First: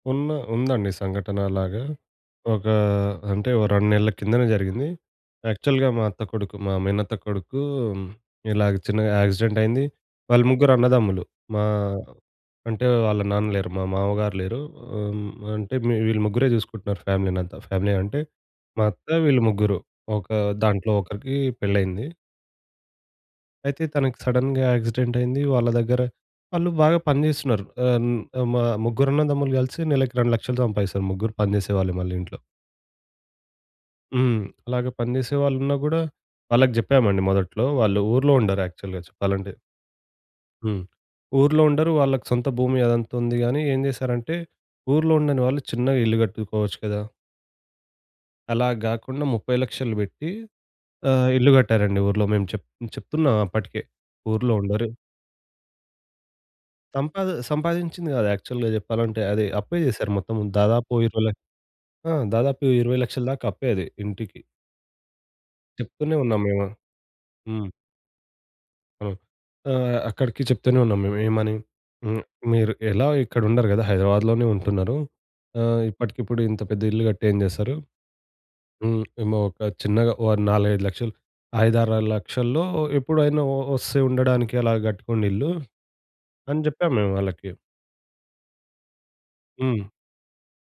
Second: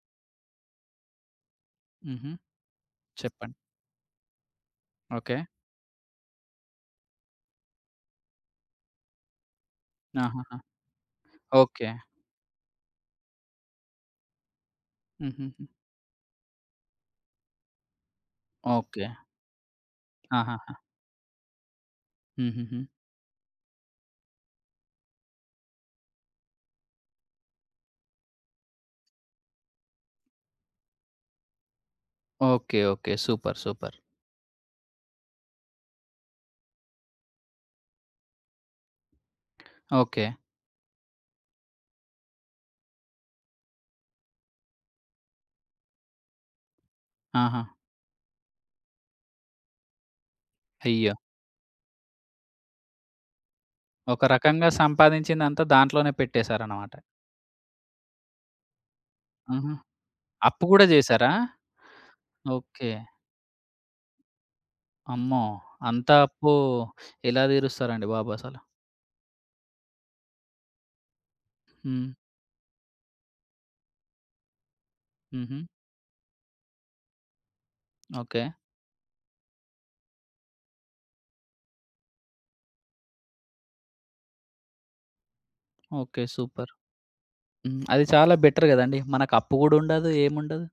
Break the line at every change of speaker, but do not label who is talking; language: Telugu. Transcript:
ఉన్న ఉందండి సంఘటన అలాగా.
హుహు.
ఒక అంటే
చెప్పండి.
ఓ 2 నెలల కిందనే జరిగింది.
ఓకే.
యాక్చువల్‌గా మా అత్త కొడుకు మా మేనత్త కొడుకు ఇలాగా చిన్నగా యాక్సిడెంట్ అయింది. వాళ్ళు
ఆహాహా!
ముగ్గురన్నదమ్ములు మా
ఓకే.
అంటే వాళ్ళ నాన్న లేరు మా మామగారు లేరు. ఆహ్, హ్మ్. మి
హుహుహు.
అంటే వీళ్ళు ముగ్గురే జూసుకుంటున్నారు ఫ్యామిలీనంతా. ఫ్యామిలీ అంటే మా
ఓకే.
అత్త, వీళ్ళు ముగ్గురు ఒక
ఆహాహా!
దాంట్లో ఒకరికి పెళ్లయింది.
హుహుహు.
అయితే తనకి సడెన్‌గా యాక్సిడెంట్ అయింది. వాళ్ళ దగ్గర వాళ్ళు బాగా పని జేస్తున్నారు ఆహ్, న్ ఆహ్, మ ముగ్గురన్నదమ్ములు గలిసి నెలకు 2,000,00 సంపాదిస్తారు ముగ్గురు పని జేసేవాళ్ళే మళ్ళీ ఇంట్లో.
ఓకే. ఓకే. సూపర్. సూపర్.
హ్మ్. అలాగా పని జెసే వాళ్ళున్న గూడా వాళ్ళకి జెప్పామండి మొదట్లో వాళ్ళు ఊర్లో ఉండరు యాక్చువల్‌గా చెప్పాలంటే.
ఓకే.
హ్మ్. ఊర్లో ఉండరు. వాళ్ళకి సొంత భూమి అదంతా ఉంది గాని ఏం జేశారంటే ఊర్లో ఉండని వాళ్ళు చిన్నగా ఇల్లు కట్టుకోవచ్చు కదా!
ఆహా!
అలా గాకుండా 30,000,00 బెట్టి
అయ్యో!
ఆహ్, ఇల్లు గట్టారండి ఊర్లో. మేము చెప్ చెప్తున్నాం అప్పటికే
ఒక
ఊర్లో
రకంగా
ఉండరు
సంపాదించిందంతా దాంట్లోనే పెట్టేసారనమాట.
సంపాది సంపాదించింది గాదు యాక్చువల్‌గా జెప్పాలంటే అది
ఆహా!
అప్పే జేసారు మొత్తం.
అప్పు గూడా
దాదాపు 20 ల
జేశారా?
ఆ! దాదాపు
ఓకే.
20,000,00 దాక అప్పే అది ఇంటికి.
అమ్మో! అంత
చెప్తూనే ఉన్నాం
అప్పు
మేము
ఎలా
హ్మ్.
దీరుస్తరండి బాబు అసలు.
హ్మ్. ఆహ్, అక్కడికి చెప్తూనే ఉన్నాం మేము ఏమని?
హ్మ్.
హ్మ్. "మీరు ఎలా ఇక్కడ ఉండరు గదా! హైదరాబాద్‌లోనే ఉంటున్నారు,
హుహు.
ఆహ్, ఇప్పటికిప్పుడు ఇంత పెద్ద ఇల్లు గట్టి ఏం జేస్తారు?
ఓకే.
హ్మ్. ఏమో ఒక చిన్నగా ఓ 4,000,00, 5,000,00 5,000,00 6,000,00 లక్షల్లో ఎప్పుడైనా ఒ ఒస్తే ఉండడానికి అలా గట్టుకోండి ఇల్లు"
ఓకే.
అని
సూపర్!
జెప్పాము మేము వాళ్ళకి.
హ్మ్. అది చాలా బెటర్ గదండీ. మనకు అప్పు గూడా
హ్మ్.
ఉండదు ఏముండదు.